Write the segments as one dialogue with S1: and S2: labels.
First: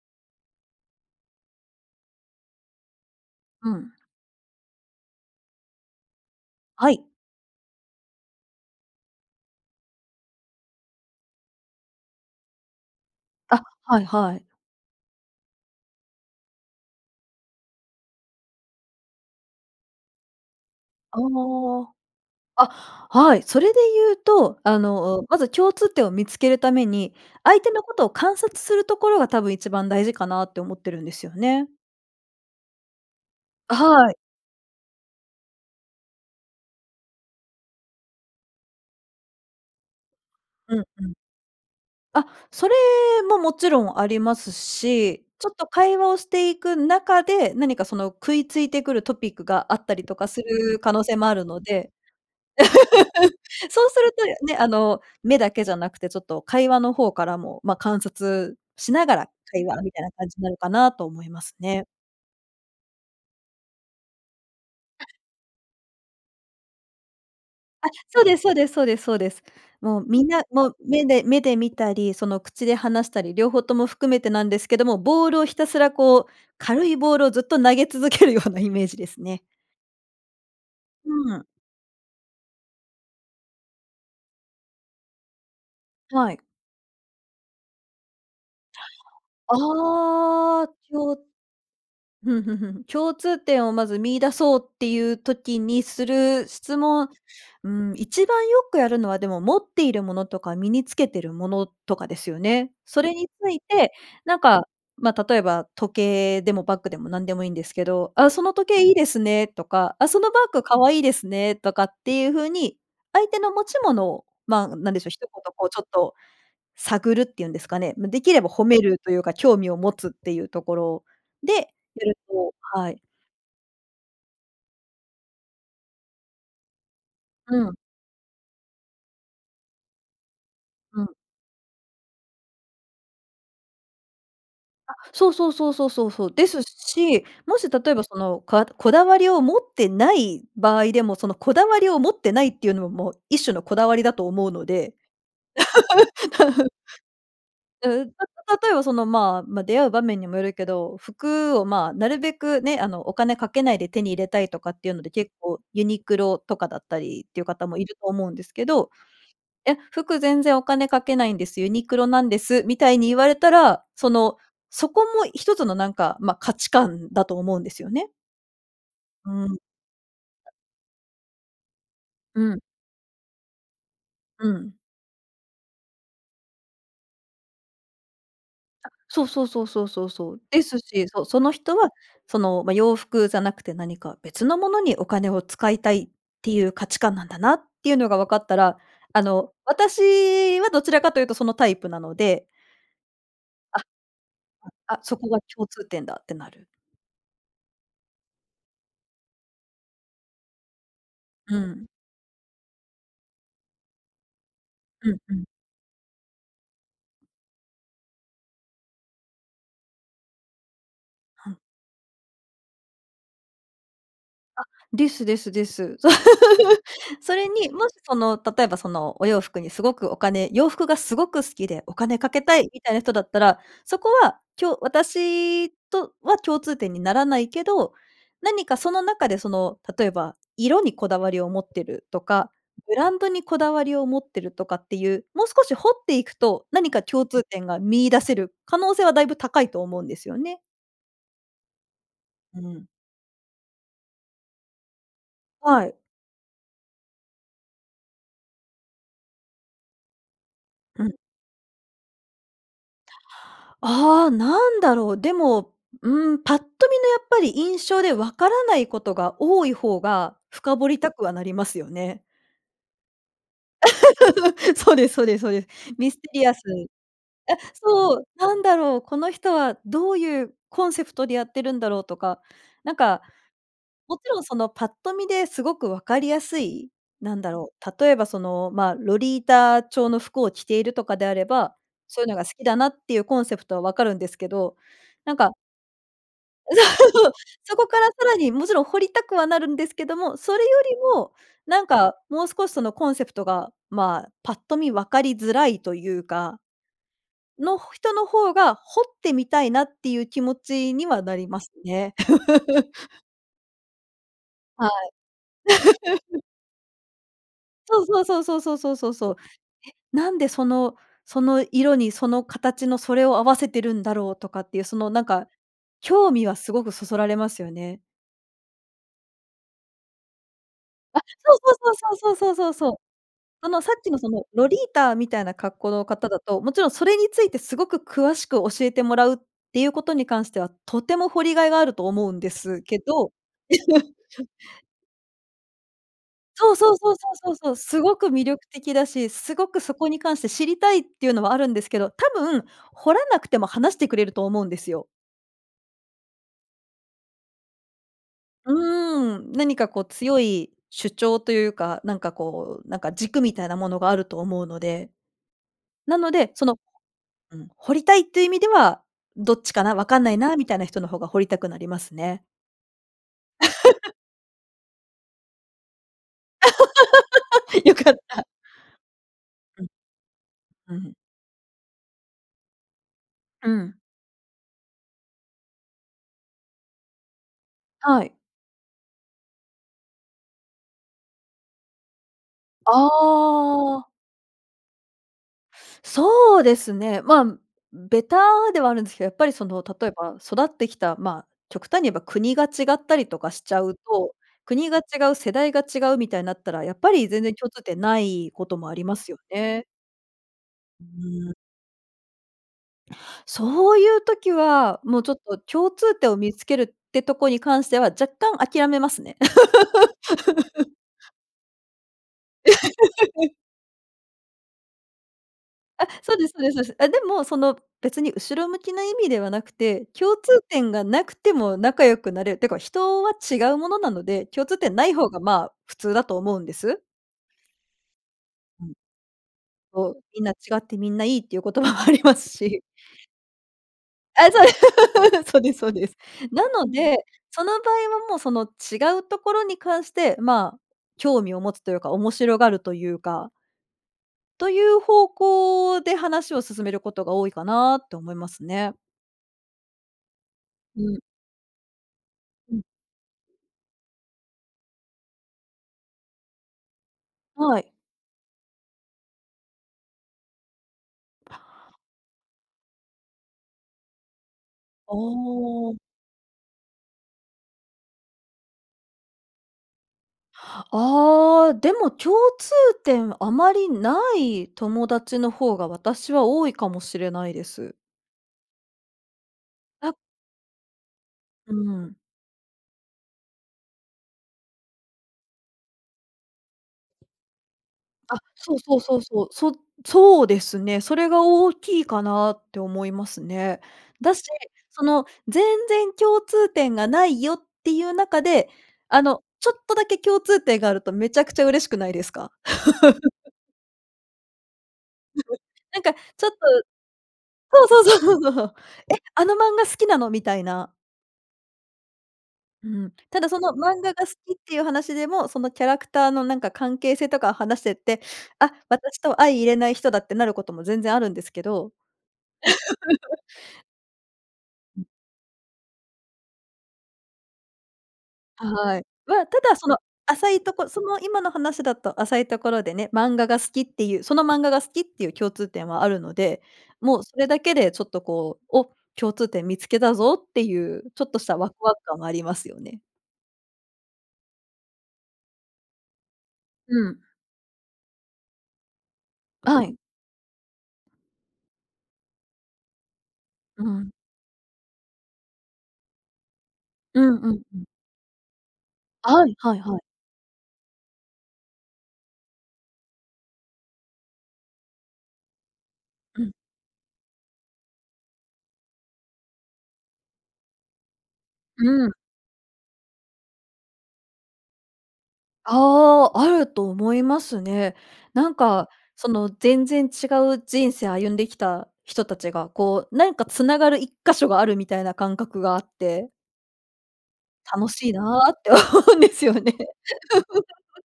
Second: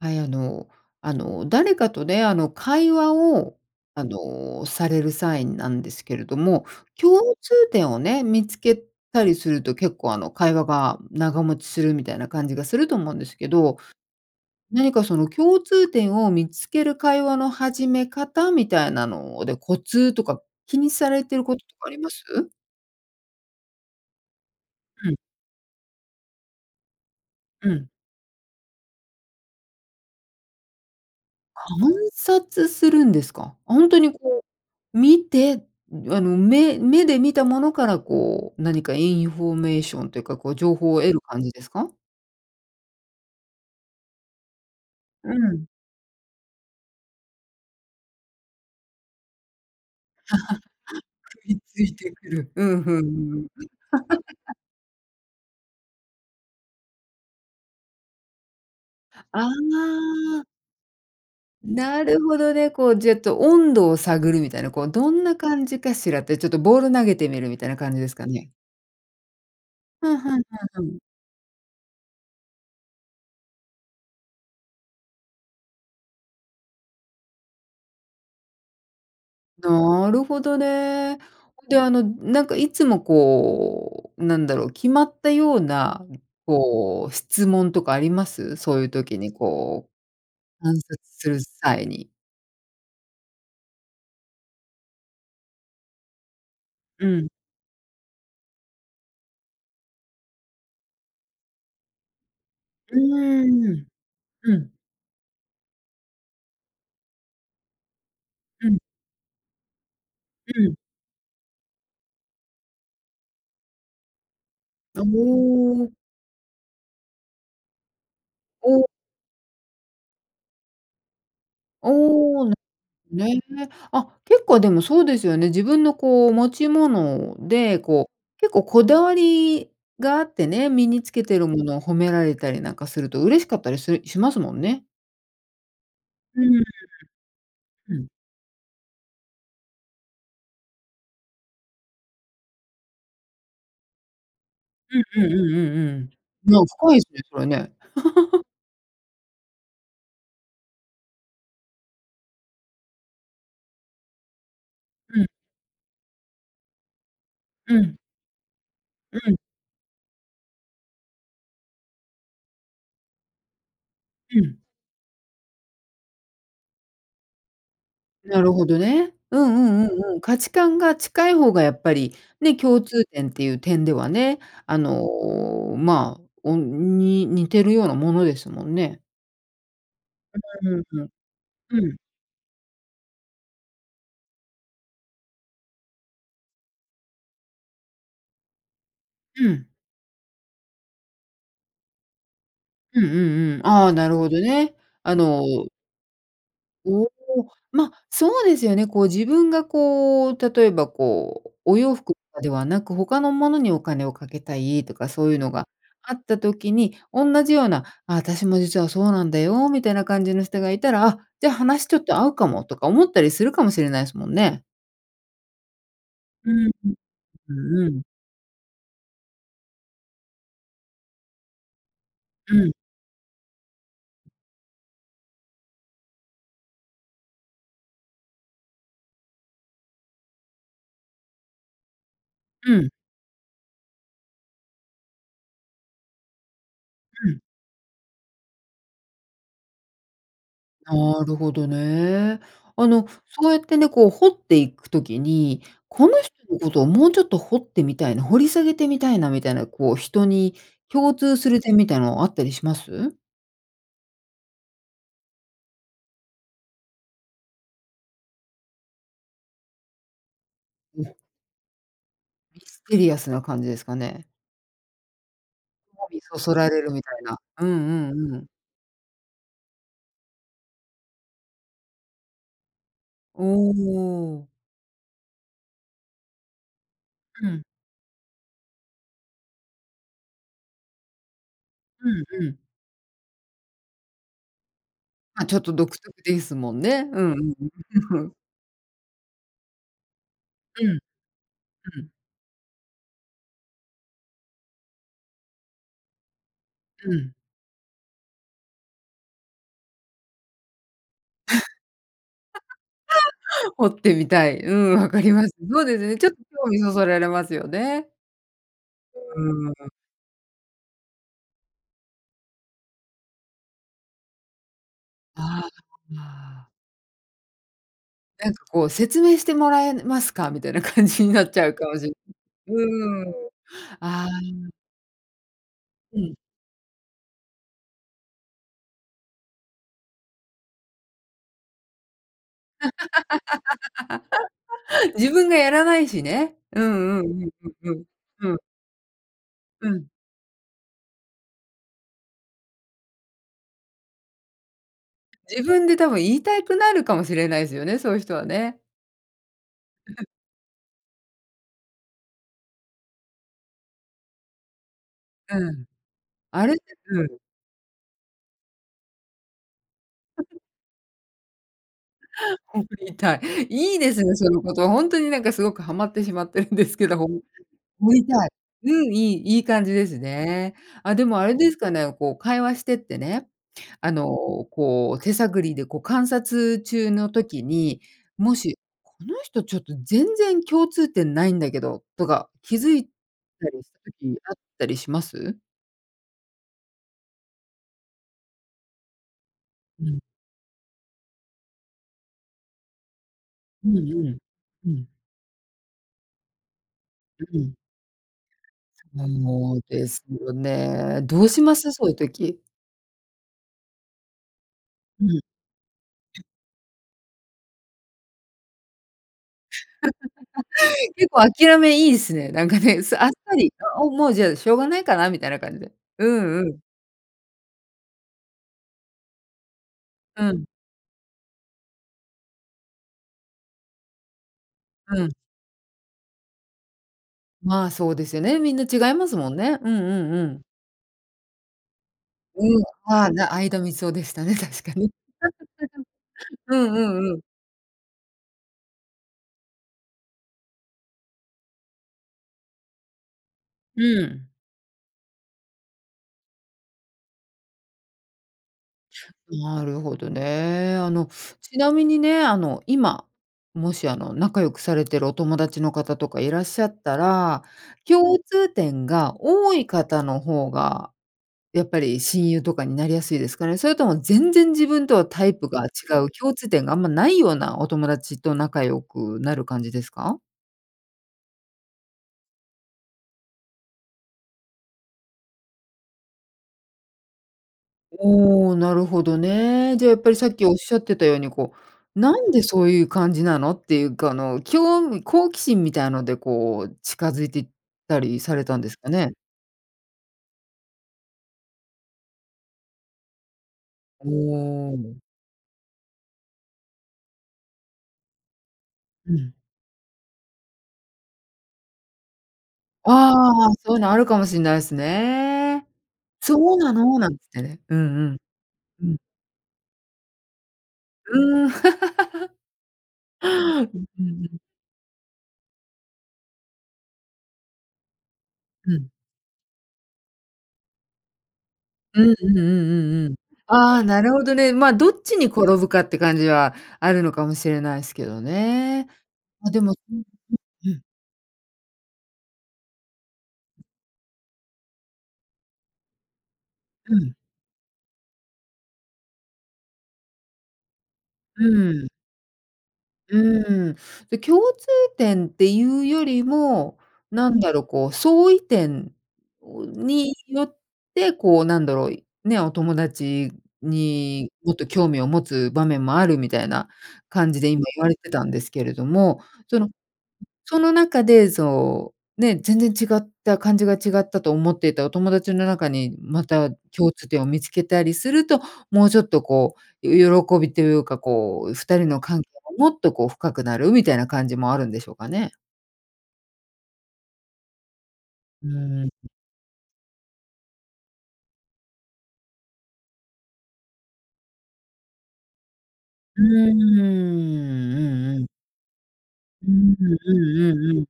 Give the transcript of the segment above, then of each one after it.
S1: はい、あのあの誰かとね、あの会話を、
S2: うん。
S1: あの、される際なんですけれども、
S2: はい。
S1: 共通点をね、見つけたりすると結構あの会話が長持ちするみたいな感じがすると思うんですけ
S2: あ、
S1: ど、
S2: はいはい。
S1: 何かその共通点を見つける会話の始め方みたいなので、コツとか気にさ
S2: あ
S1: れていることとかあります？
S2: あ、あ、はい、それで言うと、あ
S1: うん。
S2: の、まず共通点を見つけるために、相
S1: う
S2: 手の
S1: ん。
S2: ことを観察するところが多分一番大事かなって思ってるんですよね。
S1: 観察するんですか？本当
S2: は
S1: に
S2: い。
S1: こう、見て、あの目目で見たものからこう何かインフォメーションというか、こう情
S2: うんう
S1: 報を
S2: ん。
S1: 得る感じですか？
S2: あ、それももちろんありますし、
S1: う
S2: ちょっと
S1: ん。
S2: 会話をしていく中で、何かその喰いついてくるトピックがあったりとかする可能性もあ る
S1: 喰い
S2: の
S1: つ
S2: で
S1: いてくる。うん、ふん、うん。
S2: そうすると ね、あの、目だけじゃなくて、ちょっと会話の方からも、ま、観察しながら
S1: あ
S2: 会話みたいな感じに
S1: あ。
S2: なるかなと思いますね。
S1: なるほどね、こうじぇっと温度を探るみたいな、こうどんな感じかしらってちょっとボール投げてみるみたいな
S2: あ、
S1: 感じです
S2: そう
S1: か
S2: ですそ
S1: ね。
S2: うですそうですそうです。もう
S1: ふん
S2: みん
S1: ふん
S2: な、も、
S1: ふんふん。
S2: 目で目で見たり、その口で話したり、両方とも含めてなんですけども、ボールをひたすらこう、軽いボールをずっと投げ続けるようなイメージですね。
S1: なるほどね。
S2: うん。
S1: で、あのなんかいつもこう、なんだろう、決まったような、
S2: はい。
S1: こう、質問とかあります？そういう時にこ
S2: あ
S1: う
S2: あ、
S1: 観
S2: ひ
S1: 察
S2: ょ
S1: する際に。
S2: ふんふんふんふん。共通点をまず見出そうっていう時にする質
S1: う
S2: 問、
S1: ん。
S2: ん、一番よくやるのはでも持っているものとか身につけてるものとかですよね。
S1: う
S2: それについ
S1: ーん。
S2: て、なん
S1: う
S2: か、
S1: ん。
S2: ま、例えば時計でもバッグでも何でもいいんですけど、「あ、その
S1: う
S2: 時
S1: ん。
S2: 計いいですね」とか「あ、そのバッ
S1: う
S2: グ
S1: ん。
S2: 可愛いですね」とかっていうふうに、相手の持ち物を、ま、なんで
S1: あ、
S2: しょう、一言こうちょっ
S1: も。
S2: と、探るっていうんですかね、ま、できれば褒め
S1: お。
S2: るというか、興味を持つっていうところでやる
S1: おお、
S2: と、
S1: な、
S2: はい。
S1: ね。あ、結構でもそうですよね。自分のこう持ち物
S2: うん。
S1: で、こう、結構こだわりがあってね、身に
S2: うん。
S1: つけているものを褒められたりなんかすると嬉しかったりするしますもんね。
S2: あ、そうそうそうそうそうそう。
S1: うー
S2: です
S1: ん、
S2: し、もし例え
S1: う
S2: ば
S1: ん。
S2: その、かこだわりを持ってない場合でも、そのこだわりを持ってないっていうのも、もう一種のこだわりだと思うので。
S1: うんうんうんうんうん。なん 深いですね、それね。
S2: うん、た 例えばその、ま、出会う場面にもよるけど、服をま、なるべくね、あのお金かけないで手に入れたいとかっていうので
S1: うん。
S2: 結構ユニクロとかだったりっていう方
S1: う
S2: もいる
S1: ん。
S2: と思うんですけど
S1: うん。
S2: 「え、服全然お金かけないんです、ユニクロなんです」みたいに言われたら、その、
S1: うん。
S2: そこも一つの、なんか、ま、価値観だと思うんですよね。
S1: なるほどね。
S2: う
S1: うん
S2: ん。
S1: うんうんうん。価値観が近い方がやっぱり、
S2: う
S1: ね、
S2: ん。
S1: 共通点っていう点ではね、
S2: うん。
S1: あの、ま、おに似てるようなものですもん
S2: あ、
S1: ね。
S2: そうそうそうそうそうそう。で
S1: う
S2: す
S1: んうんう
S2: し、
S1: ん。
S2: そその人
S1: う
S2: は、
S1: ん。
S2: その、ま、洋服じゃなくて何か別のものにお金を使いたいっていう価値観なんだなっていうのがわかったら、あ
S1: う
S2: の
S1: ん。
S2: 私はどちらかというとそのタイプなので。
S1: うんうんうん、
S2: あ、
S1: ああ、なるほどね。
S2: あ、
S1: あ
S2: そこが
S1: の
S2: 共通点だってなる。
S1: おお、ま、そうですよね、こう、自分がこう、例えばこう、
S2: う
S1: お
S2: ん。
S1: 洋服とかではなく、他のものにお金をかけたいと
S2: う
S1: か
S2: ん
S1: そう
S2: う
S1: いう
S2: ん。
S1: のがあった時に、おんなじような、あ、私も実はそうなんだよみたいな感じの人がいたら「あ、じ
S2: う
S1: ゃ
S2: ん。
S1: 話ちょっと合うかも」とか思ったりするかもしれないすもん
S2: あ、
S1: ね。
S2: ですですです。
S1: うん うん。
S2: それに、
S1: う
S2: も
S1: う
S2: し
S1: ん。
S2: その例えばそのお洋服にすごくお金洋服がすごく好きで、お金かけ
S1: う
S2: たい
S1: ん。
S2: みたいな人だったら、そこは、きょう私とは共通点にならないけど、何かその中でその、例えば色にこだわりを持ってるとか、
S1: うん。
S2: ブランドにこだわりを持ってるとかっていう、もう少し掘っていくと何か共
S1: うん。
S2: 通点が見出せる可能性はだいぶ高いと思うんですよね。
S1: なるほどね。
S2: うん。
S1: あの、そうやってね、こう掘っていく時に、
S2: はい。
S1: この人のことをもうちょっと掘ってみたいな、掘り下げてみたいなみたいな、こう人に
S2: うん。
S1: 共通する点みたいなのあったりします？
S2: ああ、なんだろう。でも、ん、ぱっと見のやっぱり印象でわからないことが多い方が、深掘り
S1: う
S2: た
S1: ん。
S2: くはなりますよね。
S1: ミステリアスな感じですかね。
S2: そうですそうですそうです。
S1: 興
S2: ミス
S1: 味
S2: テ
S1: そ
S2: リア
S1: そ
S2: ス
S1: られるみたいな。
S2: あ、
S1: うんう
S2: そう、
S1: んうん。
S2: なんだろう、この人はどういうコンセプトでやってるんだろうとか、なんか、
S1: お
S2: もちろん
S1: お。
S2: そのパッと見ですごくわかりやすい、なん
S1: う
S2: だ
S1: ん。
S2: ろう、例えばその、ま、ロリータ調の服を着ているとかであれば、
S1: う
S2: そういうのが
S1: んう
S2: 好
S1: ん。
S2: きだなっていうコンセプトはわかるんですけど、なん
S1: ま、
S2: か
S1: ちょっと独特ですもんね。う
S2: そう、
S1: んうん
S2: そこ
S1: うん。
S2: からさ らにもちろん掘りたくはなるんですけども、それよ
S1: うん。
S2: りもなん
S1: うん。
S2: かもう少しそのコンセプトが、ま、パッと見分かりづらいというか
S1: うん。
S2: の、人の方が、掘ってみたいなっていう気持ちにはなりますね。
S1: 掘ってみたい。う
S2: は
S1: ん、わかります。そうですね、ちょっ
S2: い。
S1: 興味そそられますよ
S2: そう
S1: ね。
S2: そうそうそうそうそうそうそう。
S1: うーん。
S2: え、なんでその、その色にその形のそれを合わせてるんだろうとかっていうそのなんか、
S1: あ、あ
S2: 興味は
S1: あ。
S2: すごくそそられますよね。
S1: なんかこう、説明してもらえますか？みたいな感
S2: あ、
S1: じになっ
S2: そう
S1: ちゃうか
S2: そう
S1: もし
S2: そ
S1: ん
S2: うそうそうそうそうそう。
S1: うん。
S2: あの、さっきの
S1: あ
S2: その、ロ
S1: あ。
S2: リータみたいな格好の
S1: う
S2: 方
S1: ん。
S2: だと、もちろんそれについて、すごく詳しく教えてもらうっていうことに関しては、とても掘りがいがあると思うんですけど。ちょ
S1: 自分がやらないしね。
S2: そう
S1: う
S2: そうそう
S1: んう
S2: そう
S1: ん
S2: そう
S1: う
S2: そ
S1: ん
S2: う。
S1: う
S2: す
S1: ん
S2: ごく魅
S1: うん、うん。
S2: 力的だし、すごく
S1: う
S2: そ
S1: ん。
S2: こに関して、知りたいっていうのはあるんですけど、多分、掘らなくても話してくれると思うんですよ。
S1: 自分で多分、言いたいくなるかもしれないずよね、そういう人はね。
S2: うーん、何かこう、強い主張というか、なんかこう、なんか、軸みたいなものがあると思うので。
S1: うん。
S2: なので、そ
S1: あれっ
S2: の
S1: てうん。
S2: うん、掘りたいっていう意味では、どっちかな、わかんないな、みたいな人の方が掘りたくなりますね。
S1: うん、掘りたい。いいで すね、その言葉。ほんとになんか、すごくはまってしまってるんですけど、ほん
S2: 良
S1: [unintelligible]
S2: か
S1: 掘
S2: っ
S1: り
S2: た。
S1: たい。うん、いいいい
S2: う
S1: 感
S2: ん。
S1: じですね。
S2: う
S1: あ、
S2: ん。
S1: でもあれですかね、こう会話してってね、
S2: うん。
S1: あの、こう手探りで、こう観察中の時に、
S2: はい。
S1: もし、「この人ちょっと、全然共通点ないんだけど」とか、気づ
S2: あ
S1: いたりした
S2: あ。
S1: 時あったりします？
S2: そうですね。まあ、ベタではあるんですけど、やっぱりその
S1: う
S2: 例え
S1: ん。
S2: ば育ってきた、まあ、極端に言えば国が違ったりとかしちゃ
S1: う
S2: う
S1: んう
S2: と、
S1: ん、う
S2: 国が違
S1: ん。
S2: う、世代が違うみたいなったら、やっぱり、全然
S1: う
S2: 共
S1: ん。
S2: 通点ないこともありますよ
S1: そう
S2: ね。
S1: ですよ
S2: う
S1: ね。どう
S2: ーん。
S1: します？そういう時。
S2: そういう時は、もう
S1: う
S2: ちょっ
S1: ん。
S2: と共通点を見付けるってとこに関しては、若干諦めますね。
S1: 結構諦めいいっすね。なんかね、さあっさ り、あ、もう、じゃあ、しょうがないかな、みたいな感じで。
S2: あ、
S1: う
S2: そうです
S1: ん
S2: そう
S1: う
S2: ですそう
S1: ん。
S2: です。あ、でもその別に後ろ向きな意味ではなくて、共
S1: う
S2: 通
S1: ん。
S2: 点がなくても、仲良くなれる。ってか、人は違うものなので、共通点ない
S1: う
S2: 方
S1: ん。
S2: が、まあ、普通だと思うんです。
S1: まあ、そうですよね、みん
S2: う
S1: な
S2: ん。
S1: 違いますもんね。うんう
S2: そう。
S1: ん
S2: み
S1: う
S2: んな違
S1: ん。
S2: って、みんないいっていう言葉もあります
S1: う
S2: し。
S1: ん、ああ、な相田みつをでした
S2: ああ、
S1: ね、
S2: そうです。
S1: 確かに。
S2: そうですそうです。な
S1: う
S2: の
S1: んう
S2: で、
S1: んうん。
S2: その場合はもう。その違うところに関して、まあ、興味を持つというか、面白がるというか
S1: うん。
S2: という方向で話を進めることが多いかなって思いますね。
S1: なるほどね。
S2: う
S1: あ
S2: ん。
S1: の、ちなみにね、あ
S2: うん。
S1: の今、もし、あの、仲良くされているお友達の方とかいらっしゃったら、
S2: はい。
S1: 共通点が多い方の方がやっぱり親友とかになりやすいですかね？それとも全然自分
S2: あ
S1: とはタイプが
S2: あ。
S1: 違う、共通点があんまないようなお友達と仲良くなる感じですか？
S2: ああ、でも共通点、あまりない友達の方が、私は多いかもしれないです。
S1: おお、なるほどね。じゃあ、
S2: あ。
S1: やっぱり、さっきおっしゃってたように
S2: う
S1: こ
S2: ん。
S1: う、なんでそういう感じなの？っていう、この、興味好奇心みたいなのでこう、近づいてた
S2: あ、
S1: りされ
S2: そ
S1: た
S2: う
S1: んで
S2: そ
S1: す
S2: う
S1: か
S2: そう
S1: ね？
S2: そう。そそうですね。それが大きいかなって思いますね。だし、
S1: おお、あ
S2: そ
S1: む。
S2: の全然共通点がないよっていう中で、あ
S1: う
S2: の、
S1: ん。
S2: ちょっとだけ共通点があると、めちゃくちゃ嬉しくないですか？
S1: あ あ。そういうの、あるかもしんないす ね。
S2: なんか、ちょっと、
S1: 「そうなの？」なんつってね、うん
S2: そうそう
S1: うん。
S2: そうそうそう。
S1: う
S2: 「え、
S1: ん。
S2: あの漫画好きなの？」みたいな。
S1: うーん。
S2: うん。ただその、漫 画
S1: う
S2: が
S1: んう
S2: 好
S1: んう
S2: きっ
S1: ん。
S2: ていう話でも、そのキャラクターのなんか関係性とかを話してって、あっ、
S1: うん。
S2: 私とは相入れない人だってなることも、全然あるんですけど。
S1: うんうんうんうんうん。ああ、なるほどね。まあ、どっちに転ぶかって感じは、あるのかもしれないすけど
S2: はい。
S1: ね。
S2: わた
S1: ま、
S2: だ
S1: で
S2: そ
S1: も
S2: の
S1: [unintelligible]
S2: 浅いとこ
S1: う
S2: そ
S1: ん。
S2: の今の話だと浅いところでね、漫画が好きっていうその漫画が好きっていう共通点はあるので、
S1: う
S2: もう
S1: ん。
S2: それだけでちょっとこう、「お、共通点見つけたぞ」っていう、ちょっとした
S1: う
S2: ワクワク
S1: ーん。
S2: 感もありますよね。
S1: うーん。で、共通点っていうよりも、
S2: うん。
S1: なんだろう、こう相違点
S2: あ
S1: を
S2: い。
S1: によって、こうなんだろう、ね、お友達
S2: うう、うん。
S1: にもっと興味を持つ場面もある、みたいな
S2: うんう
S1: 感じ
S2: ん、
S1: で
S2: う
S1: 今
S2: ん。
S1: 言われてたんですけれども。
S2: あい、はい
S1: その、
S2: はい。
S1: その中でそう、ね、全然違った感じが、違ったと思っていたお友達の中に、
S2: う
S1: ま
S2: ん。
S1: た共通点を見つけたりすると、もうちょっとこう、よ喜びというか、こう
S2: う
S1: 2人
S2: ーん。
S1: の関係、もっとこう深くなるみたいな感じもあるんでしょうかね。
S2: ああ、あると思いますね。なん
S1: う
S2: か
S1: ーん。
S2: その、全然違う人生歩んできた人たちが、こうなんか繋がる一箇所がある、みたいな感覚があって
S1: うんうんうんうんうんうんう
S2: 楽しい
S1: んうん
S2: な
S1: うん。
S2: って思うんですよ
S1: う
S2: ね。
S1: んうんうんうんうんう ん。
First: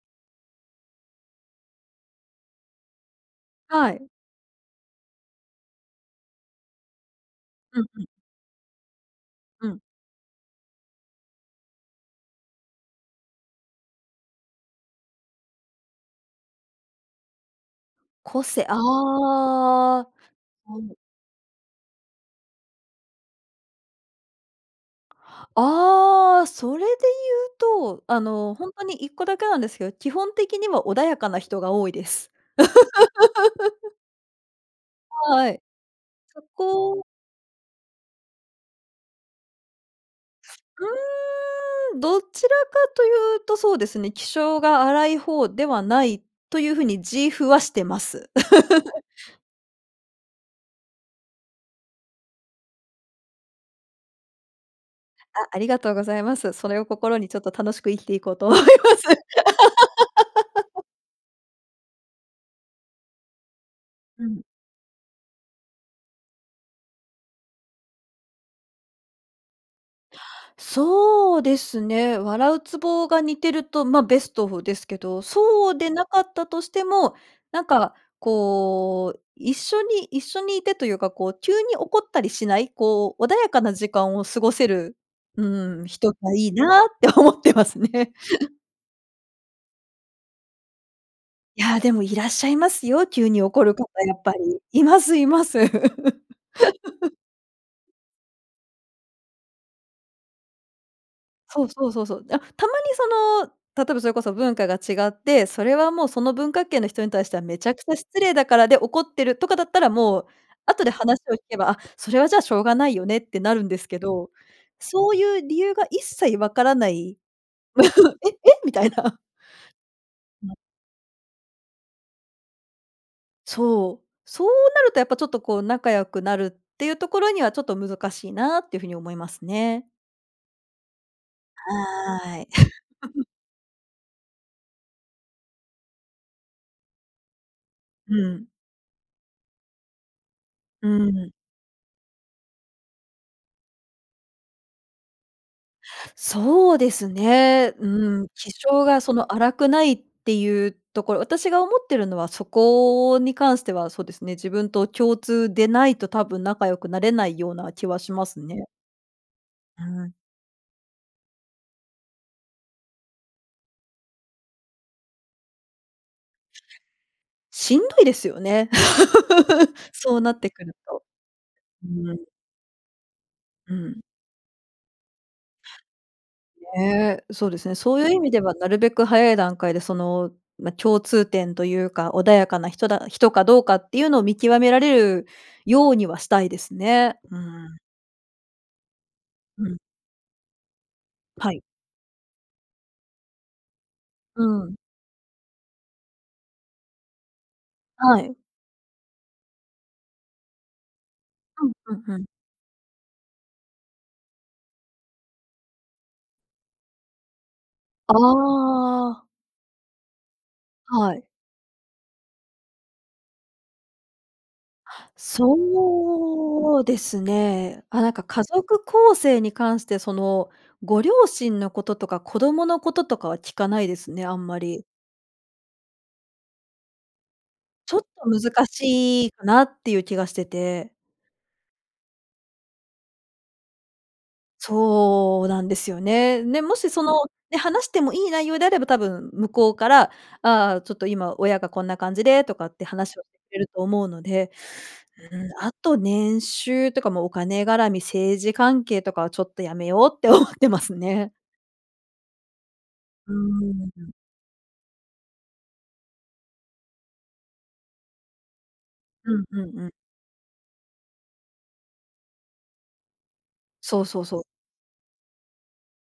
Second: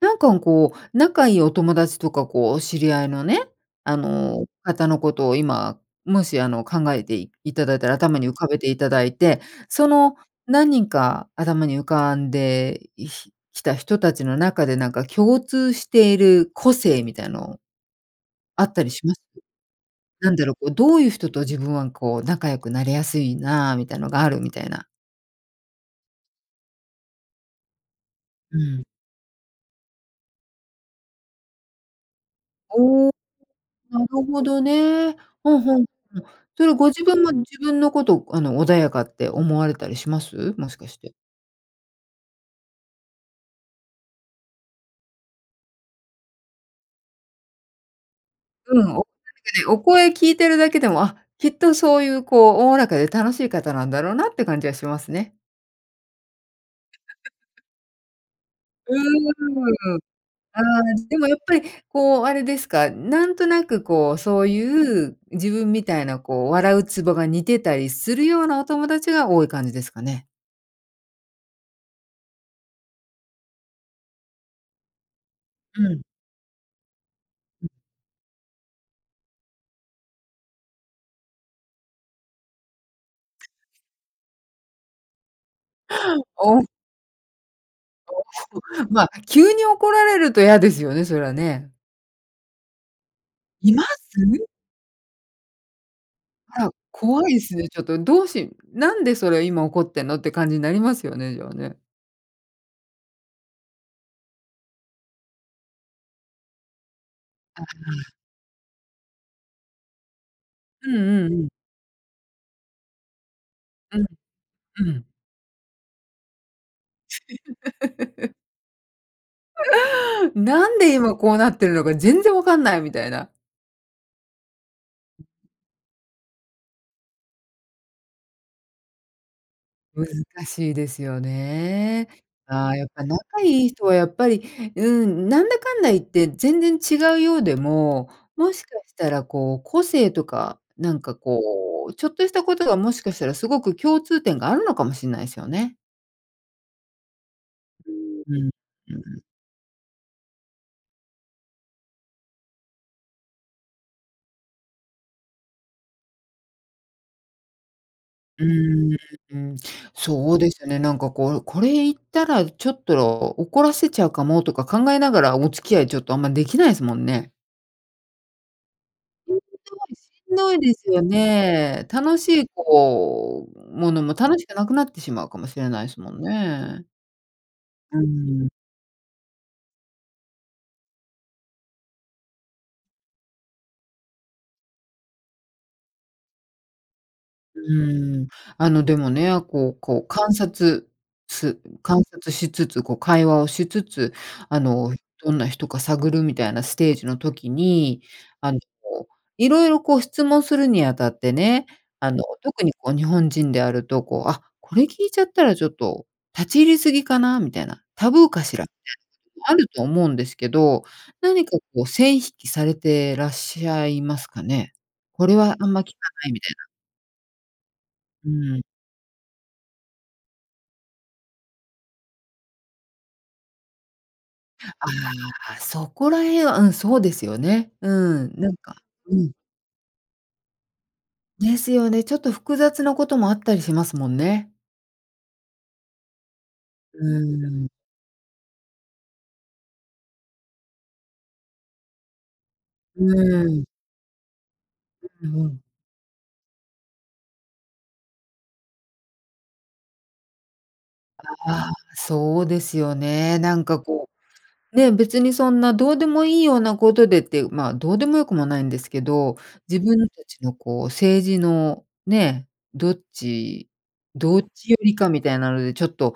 S1: なんか、ん、こう、仲いいお友達とか、こうお知り合いのね、
S2: は
S1: あ
S2: い。
S1: の、方のことを今、もしあの考えていただい
S2: うん
S1: たら、
S2: うん。
S1: 頭に浮かべていただいて。
S2: うん。
S1: その何人か頭に浮かんでいひきた人たちの中で、なんか共通している個性みたいの、
S2: こ
S1: あ
S2: せ
S1: っ
S2: あ
S1: たりします？
S2: あ、は
S1: なんだろう、こうど
S2: い。
S1: ういう人と自分はこう、仲良くなれやすいな、みたいなのあるみたいな。
S2: ああ、それで言うと、あの、
S1: う
S2: ほんと
S1: ん。
S2: に1個だけなんですけど、基本的には穏やかな人が多いです。
S1: おお、なるほどね。
S2: は
S1: ほん
S2: い。
S1: ほん、うん。
S2: そ
S1: それはご自
S2: こ
S1: 分も自分のこと、あの、穏やかって思われたりします？もしかして。
S2: うーん、どちらかというとそうですね、気性が荒い方ではない、という風に自負はしてます。
S1: うん、お 確かにお声聞いてるだけでも、あ、きっとそういうこう、おおらかで楽しい方なんだろうなって感じはしますね。
S2: あ、ありがとうございます。それを心にちょっと楽しく生きていこうと思います。
S1: うーん。あ、でもやっぱりこう、あれですか、なんとなくこう、
S2: う
S1: そ
S2: ん。
S1: ういう、自分みたいなこう、笑うツボが似てたりするようなお友達が多い感じですかね？
S2: そうですね。笑うツボが似てると、ま、ベストですけど、そうで
S1: うん。
S2: なかったとしても、なんか、こう、一緒に一緒に居てというか、こう急に怒ったりしない、こう穏やかな時間を過ごせる、うーん、人がいい
S1: おう
S2: なって思ってますね。
S1: そう。ま、急に怒られると嫌ですよね、それは
S2: い
S1: ね。
S2: や、でもいらっしゃいますよ、急に怒
S1: 居
S2: る方
S1: ま
S2: やっぱり。
S1: す？
S2: 居ます居ます。
S1: あ、怖いですね、ちょっとどうしなんでそれ今怒ってんのって感じになりますよね、じゃあ
S2: そう
S1: ね。
S2: そうそうそう。あ、たまにその、例えばそれこそ文化が違って、それはもうその文化圏の人に対してはめ
S1: あ
S2: ちゃくちゃ
S1: あ。
S2: 失礼だから、で怒ってるとかだったら、もう、後で
S1: うん
S2: 話
S1: う
S2: を
S1: ん
S2: 聞
S1: うん。
S2: けば、あ、それはじゃあしょうがないよねってなるんです
S1: う
S2: け
S1: ん。
S2: ど、
S1: うん。
S2: そういう理由が一切分からない。「え え？」みたいな。
S1: なんで今こうなってるのか全然分かんないみたいな。
S2: そう。そうなるとやっぱちょっとこう、仲良くなるっていうところには、ちょっと難しいなっていう風に思いますね。
S1: 難しいですよね。
S2: はい。
S1: ああ、やっぱ 仲いい人はやっぱり、うん、なんだかんだ言って全然違うようでも、
S2: うん。
S1: もしかしたらこう、個性とか、
S2: う
S1: なんか
S2: ん。
S1: こう、ちょっとしたことがもしかしたらすごく共通点があるのかもしんないすよね。
S2: そうですね。う
S1: う
S2: ー
S1: ん。
S2: ん、
S1: う
S2: 気性
S1: んう
S2: がそ
S1: ん。
S2: の荒くないっていうところ私が思っているのは、そこに関してはそうですね、自分と共通でないと多分仲良くなれないような気はします
S1: う
S2: ね。
S1: ーん。
S2: ああ。
S1: そうですね、なんかこう、これ言ったらちょっと怒らせちゃうかも、とか考えながらお付き合い、ちょっとあんま出来ないすもんね。
S2: しんどいですよね。そうな
S1: しん
S2: って
S1: どい
S2: く
S1: で
S2: る
S1: すよ
S2: と。う
S1: ね。楽
S2: ん。
S1: しいこう、
S2: う
S1: もの
S2: ん。
S1: も楽しくなくなってしまうかもしれないすもんね。
S2: ね、そうですね。
S1: う
S2: そう
S1: ー
S2: いう意味で
S1: ん。
S2: は、なるべく早い段階で、その、ま、共通点というか、穏やかな人だ人かどうかっていうのを見極められるようにはしたいですね。うー
S1: う
S2: ん。
S1: ーん。あのでもね、
S2: う
S1: こ
S2: ん。
S1: うこう観察
S2: は
S1: す
S2: い。
S1: 観察しつつ、こう会話をしつつ、
S2: う
S1: あ
S2: ん。
S1: のどんな人か探るみたいなステージの時に、
S2: はい。
S1: あのこう、色々こう質問するにあたって
S2: う
S1: ね、
S2: ん、ふん
S1: あ
S2: ふ
S1: の
S2: ん。
S1: 特にこう、日本人であるとこう、あ、これ聞いちゃったらちょっと立ち入り過ぎかなみたいな、タ
S2: あ
S1: ブーかしらみ
S2: あ。
S1: たいなこともあると思うんですけど、
S2: はい。
S1: 何かこう線引きされてらっしゃいますかね？これはあんま聞かないみたいな。
S2: そうですね。あ、なんか
S1: う
S2: 家
S1: ん。
S2: 族構成に関して、そのご両親のこととか子供のこととかは聞かないですね、あんまり。
S1: ああ、そこらへんは、うん、そうですよね。う
S2: ちょっと
S1: ん、なん
S2: 難
S1: かう
S2: しい
S1: ん。
S2: かなっていう気がしてて。
S1: ですよね。ちょっと複雑なこともあったりしますもんね。
S2: そうなんですよね。で、もしそ
S1: う
S2: のね、
S1: ん。
S2: 話してもいい内容であれば、多分向こうから、「ああ、ちょっと今、親がこんな感じで」とかって
S1: う
S2: 話をしてくれ
S1: ん。
S2: ると思うので、
S1: う
S2: うーん、
S1: ん。
S2: あと、年収ってかもう、お金絡み、政治関係とかはちょっとやめようって思ってますね。
S1: ああ、そうですよ
S2: う
S1: ね。なんか
S2: ー
S1: こ
S2: ん。
S1: う、ねえ、別にそんな、どうでもいいようなことでって、まあ、どうでもよくもないんですけ
S2: う
S1: ど、
S2: んうん
S1: 自
S2: うん。
S1: 分たちのこう政治のね、どっち
S2: そうそう
S1: ど
S2: そう。
S1: っちよりかみたいなのでちょっと、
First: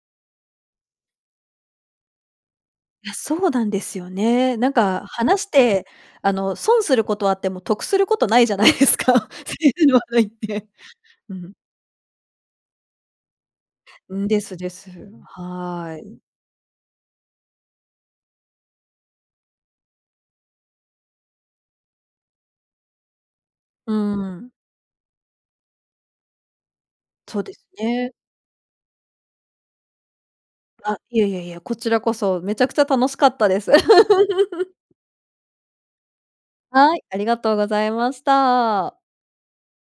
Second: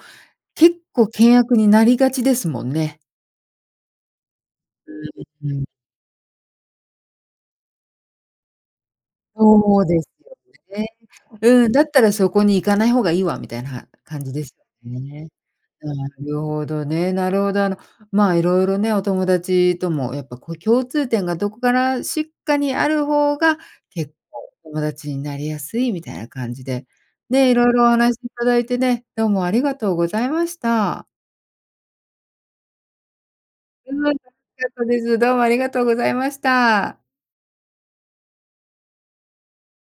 S1: 結構険悪になりがちですもんね。
S2: いや、そうなんですよね。なんか
S1: う
S2: 話し
S1: ーん。
S2: てあの、損することはあっても、得することないじゃないですか。政
S1: そ
S2: 治
S1: う
S2: の話
S1: です
S2: 題っ
S1: よ
S2: て。
S1: ね。
S2: うん。
S1: うん、「だったらそこに行かない方がいいわ」みたいな
S2: う
S1: 感
S2: ん、
S1: じ
S2: で
S1: で
S2: す
S1: す
S2: です。
S1: よね。な
S2: はい。
S1: るほどね、なるほど。あの、まあいろいろね、お友達ともやっぱこう、共通点がどこからしっかにある方が、
S2: う
S1: 結構
S2: ん。
S1: 友達になりやすいみたいな感じで、
S2: そう
S1: ね、
S2: で
S1: い
S2: す
S1: ろいろお
S2: ね。
S1: 話いただいてね、どうもありがとうございまし
S2: あ、
S1: た。
S2: いやいやいや、こちらこそ、めちゃくちゃ楽しかったです。
S1: うーん、楽しかっ たです。どうもありがとうございまし
S2: は
S1: た。
S2: い、ありがとうございました。